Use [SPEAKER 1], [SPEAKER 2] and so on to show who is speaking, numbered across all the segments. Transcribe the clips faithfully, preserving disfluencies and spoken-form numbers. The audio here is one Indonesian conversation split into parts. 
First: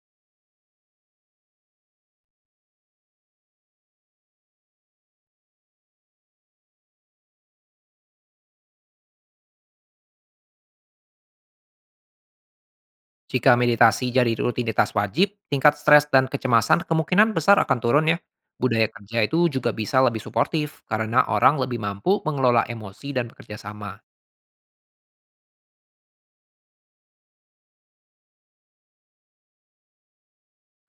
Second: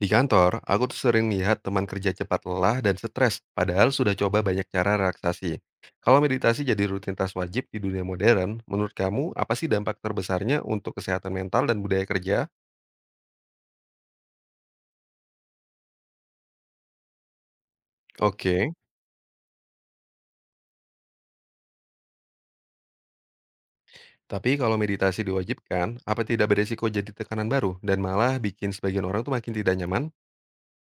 [SPEAKER 1] Di kantor, aku tuh sering lihat teman kerja cepat lelah dan stres, padahal sudah coba banyak cara relaksasi. Kalau meditasi jadi rutinitas wajib di dunia modern, menurut kamu apa sih dampak terbesarnya untuk kesehatan mental dan budaya kerja?
[SPEAKER 2] Jika meditasi jadi rutinitas wajib, tingkat stres dan kecemasan kemungkinan besar akan turun ya.
[SPEAKER 1] Oke,
[SPEAKER 2] Budaya kerja itu juga bisa lebih suportif karena orang lebih mampu mengelola emosi dan bekerja sama.
[SPEAKER 1] tapi kalau meditasi diwajibkan, apa tidak beresiko jadi tekanan baru dan malah bikin sebagian orang tuh makin tidak nyaman?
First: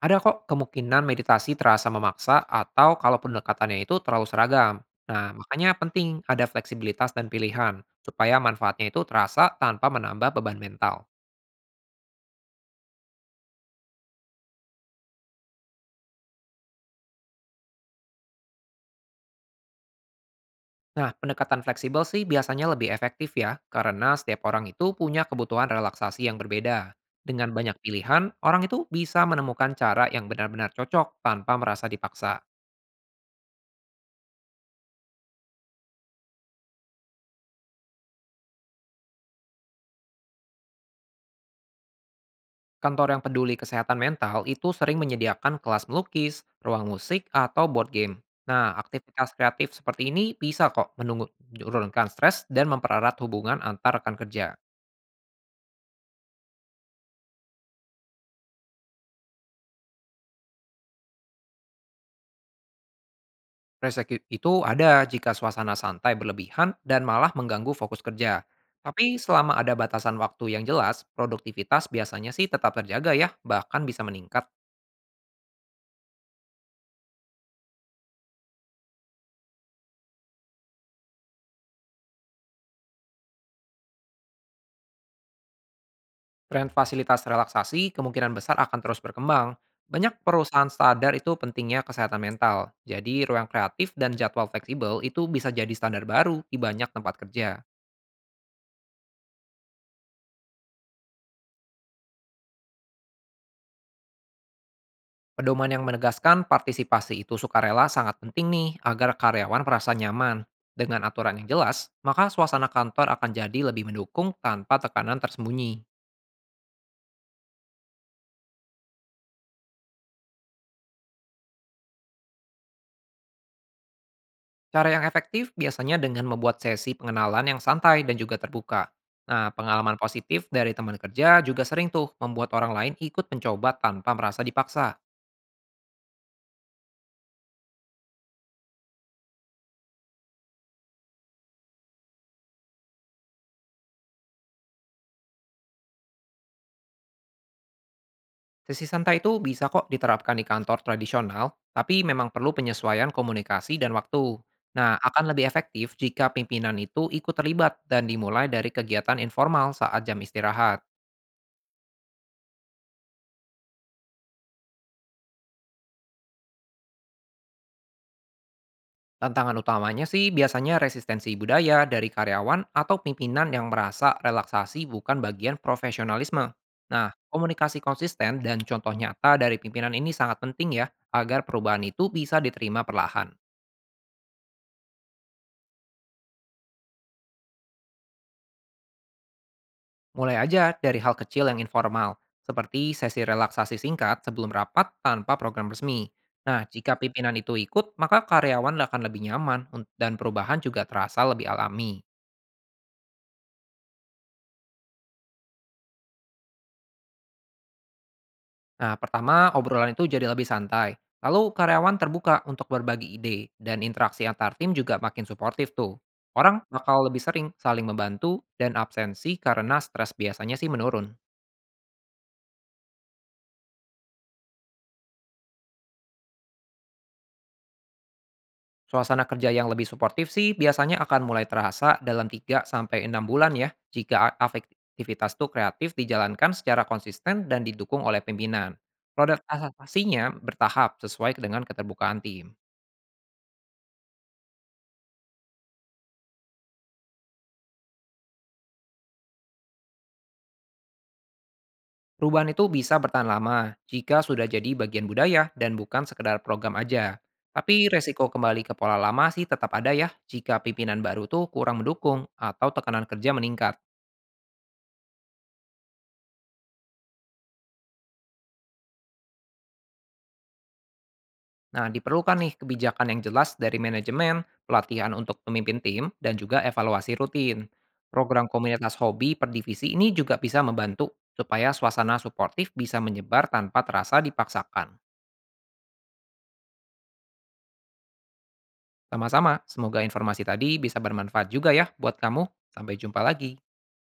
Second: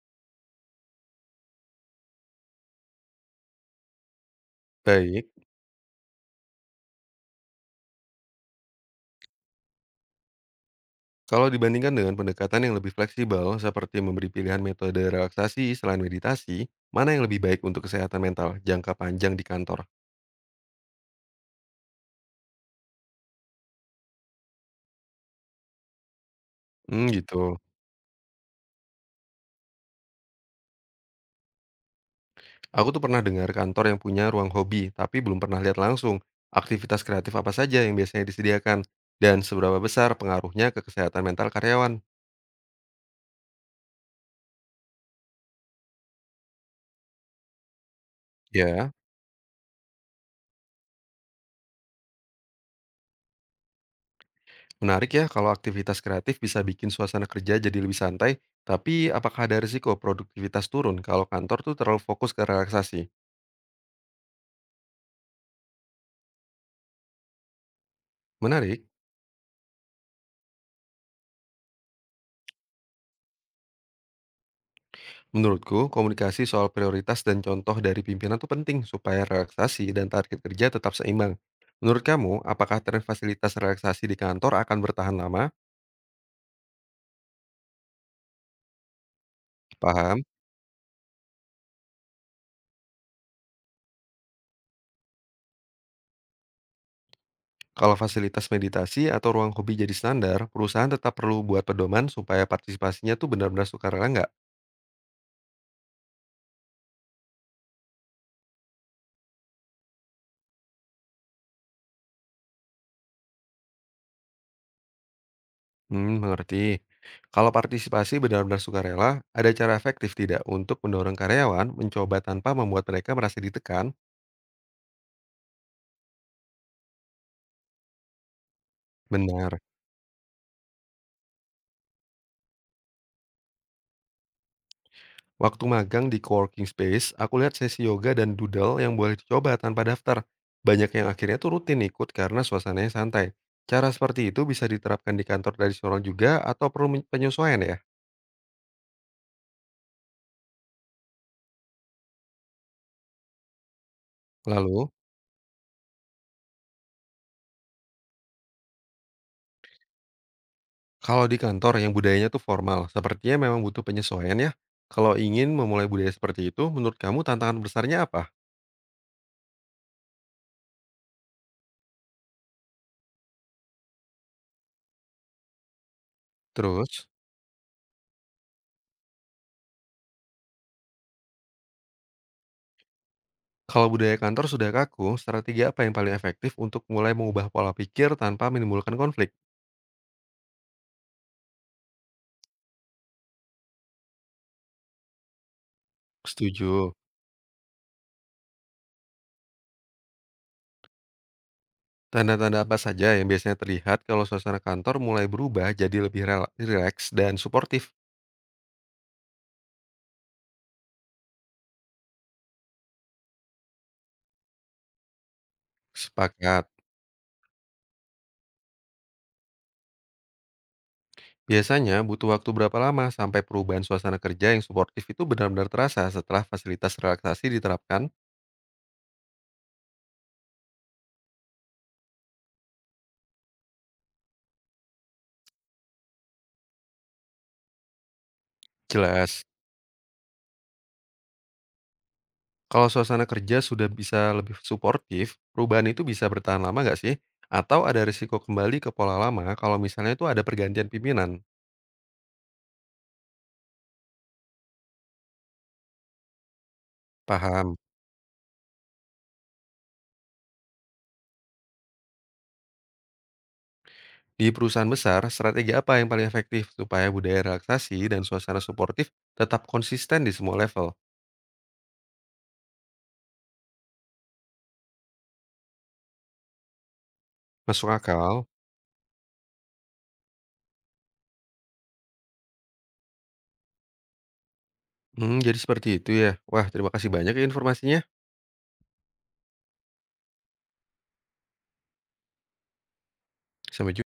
[SPEAKER 2] Ada kok kemungkinan meditasi terasa memaksa atau kalau pendekatannya itu terlalu seragam. Nah,
[SPEAKER 1] Baik,
[SPEAKER 2] makanya penting ada fleksibilitas dan pilihan supaya manfaatnya itu terasa tanpa menambah beban mental.
[SPEAKER 1] kalau dibandingkan dengan pendekatan yang lebih fleksibel seperti memberi pilihan metode relaksasi selain meditasi, mana yang lebih baik untuk kesehatan mental jangka panjang di kantor?
[SPEAKER 2] Nah, pendekatan fleksibel sih biasanya lebih efektif ya, karena setiap orang itu punya kebutuhan relaksasi yang berbeda.
[SPEAKER 1] Hmm,
[SPEAKER 2] Dengan
[SPEAKER 1] gitu.
[SPEAKER 2] banyak pilihan, orang itu bisa menemukan cara yang benar-benar cocok tanpa merasa dipaksa.
[SPEAKER 1] Aku tuh pernah dengar kantor yang punya ruang hobi, tapi belum pernah lihat langsung aktivitas kreatif apa saja yang biasanya disediakan dan seberapa besar pengaruhnya ke kesehatan mental karyawan.
[SPEAKER 2] Kantor yang peduli kesehatan mental itu sering menyediakan kelas melukis, ruang musik, atau board game. Nah,
[SPEAKER 1] Ya,
[SPEAKER 2] aktivitas kreatif seperti ini bisa kok menurunkan stres dan mempererat hubungan antar rekan kerja.
[SPEAKER 1] menarik ya kalau aktivitas kreatif bisa bikin suasana kerja jadi lebih santai, tapi apakah ada risiko produktivitas turun kalau kantor tuh terlalu fokus ke relaksasi?
[SPEAKER 2] Resek itu ada jika suasana santai berlebihan dan malah mengganggu fokus kerja.
[SPEAKER 1] Menarik.
[SPEAKER 2] Tapi selama ada batasan waktu yang jelas, produktivitas biasanya sih tetap terjaga ya, bahkan bisa meningkat.
[SPEAKER 1] Menurutku, komunikasi soal prioritas dan contoh dari pimpinan tuh penting supaya relaksasi dan target kerja tetap seimbang. Menurut kamu, apakah tren fasilitas relaksasi di kantor akan bertahan lama?
[SPEAKER 2] Tren fasilitas relaksasi kemungkinan besar akan terus berkembang.
[SPEAKER 1] Paham.
[SPEAKER 2] Banyak perusahaan sadar itu pentingnya kesehatan mental. Jadi ruang kreatif dan jadwal fleksibel itu bisa jadi standar baru di banyak tempat kerja.
[SPEAKER 1] Kalau fasilitas meditasi atau ruang hobi jadi standar, perusahaan tetap perlu buat pedoman supaya partisipasinya tuh benar-benar sukarela nggak?
[SPEAKER 2] Pedoman yang menegaskan partisipasi itu sukarela sangat penting nih agar karyawan merasa nyaman. Dengan aturan yang jelas, maka suasana kantor akan jadi lebih mendukung tanpa tekanan tersembunyi.
[SPEAKER 1] Hmm, mengerti. Kalau partisipasi benar-benar sukarela, ada cara efektif tidak untuk mendorong karyawan mencoba tanpa membuat mereka merasa ditekan?
[SPEAKER 2] Cara yang efektif biasanya dengan membuat sesi pengenalan yang santai dan juga terbuka. Nah,
[SPEAKER 1] Benar.
[SPEAKER 2] pengalaman positif dari teman kerja juga sering tuh membuat orang lain ikut mencoba tanpa merasa dipaksa.
[SPEAKER 1] Waktu magang di coworking space, aku lihat sesi yoga dan doodle yang boleh dicoba tanpa daftar. Banyak yang akhirnya tuh rutin ikut karena suasananya santai. Cara seperti itu bisa diterapkan di kantor tradisional juga atau perlu men- penyesuaian ya?
[SPEAKER 2] Sesi santai itu bisa kok diterapkan di kantor tradisional, tapi memang perlu penyesuaian komunikasi dan waktu.
[SPEAKER 1] Lalu?
[SPEAKER 2] Nah, akan lebih efektif jika pimpinan itu ikut terlibat dan dimulai dari kegiatan informal saat jam istirahat.
[SPEAKER 1] Kalau di kantor yang budayanya tuh formal, sepertinya memang butuh penyesuaian ya. Kalau ingin memulai budaya seperti itu, menurut kamu tantangan besarnya apa?
[SPEAKER 2] Tantangan utamanya sih biasanya resistensi budaya dari karyawan atau pimpinan yang merasa relaksasi bukan bagian profesionalisme. Nah,
[SPEAKER 1] Terus,
[SPEAKER 2] komunikasi konsisten dan contoh nyata dari pimpinan ini sangat penting ya, agar perubahan itu bisa diterima perlahan.
[SPEAKER 1] kalau budaya kantor sudah kaku, strategi apa yang paling efektif untuk mulai mengubah pola pikir tanpa menimbulkan konflik?
[SPEAKER 2] Mulai aja dari hal kecil yang informal, seperti sesi relaksasi singkat sebelum rapat tanpa program resmi. Nah, jika
[SPEAKER 1] Setuju.
[SPEAKER 2] pimpinan itu ikut, maka karyawan akan lebih nyaman un- dan perubahan juga terasa lebih alami.
[SPEAKER 1] Tanda-tanda apa saja yang biasanya terlihat kalau suasana kantor mulai berubah jadi lebih rela- rileks dan suportif?
[SPEAKER 2] Nah, pertama obrolan itu jadi lebih santai. Lalu karyawan terbuka untuk berbagi ide dan interaksi antar tim juga makin suportif tuh. Orang
[SPEAKER 1] Sepakat.
[SPEAKER 2] bakal lebih sering saling membantu dan absensi karena stres biasanya sih menurun.
[SPEAKER 1] Biasanya butuh waktu berapa lama sampai perubahan suasana kerja yang suportif itu benar-benar terasa setelah fasilitas relaksasi diterapkan?
[SPEAKER 2] Suasana kerja yang lebih suportif sih biasanya akan mulai terasa dalam tiga sampai enam bulan ya, jika a- aktivitas tuh kreatif dijalankan secara konsisten dan didukung oleh pimpinan. Produk
[SPEAKER 1] Jelas.
[SPEAKER 2] adaptasinya bertahap sesuai dengan keterbukaan tim.
[SPEAKER 1] Kalau suasana kerja sudah bisa lebih suportif, perubahan itu bisa bertahan lama nggak sih? Atau ada risiko kembali ke pola lama kalau misalnya itu ada pergantian pimpinan?
[SPEAKER 2] Perubahan itu bisa bertahan lama jika sudah jadi bagian budaya dan bukan sekedar program aja.
[SPEAKER 1] Paham.
[SPEAKER 2] Tapi resiko kembali ke pola lama sih tetap ada ya jika pimpinan baru tuh kurang mendukung atau tekanan kerja meningkat.
[SPEAKER 1] Di perusahaan besar, strategi apa yang paling efektif supaya budaya relaksasi dan suasana suportif tetap konsisten di semua level?
[SPEAKER 2] Nah, diperlukan nih kebijakan yang jelas dari manajemen, pelatihan untuk pemimpin tim, dan juga evaluasi rutin.
[SPEAKER 1] Masuk
[SPEAKER 2] Program
[SPEAKER 1] akal?
[SPEAKER 2] komunitas hobi per divisi ini juga bisa membantu supaya suasana suportif bisa menyebar tanpa terasa dipaksakan.
[SPEAKER 1] Hmm, jadi seperti itu ya. Wah, terima kasih banyak ya informasinya.
[SPEAKER 2] Sama-sama, semoga informasi tadi bisa bermanfaat juga ya buat kamu. Sampai jumpa lagi.
[SPEAKER 1] Sampai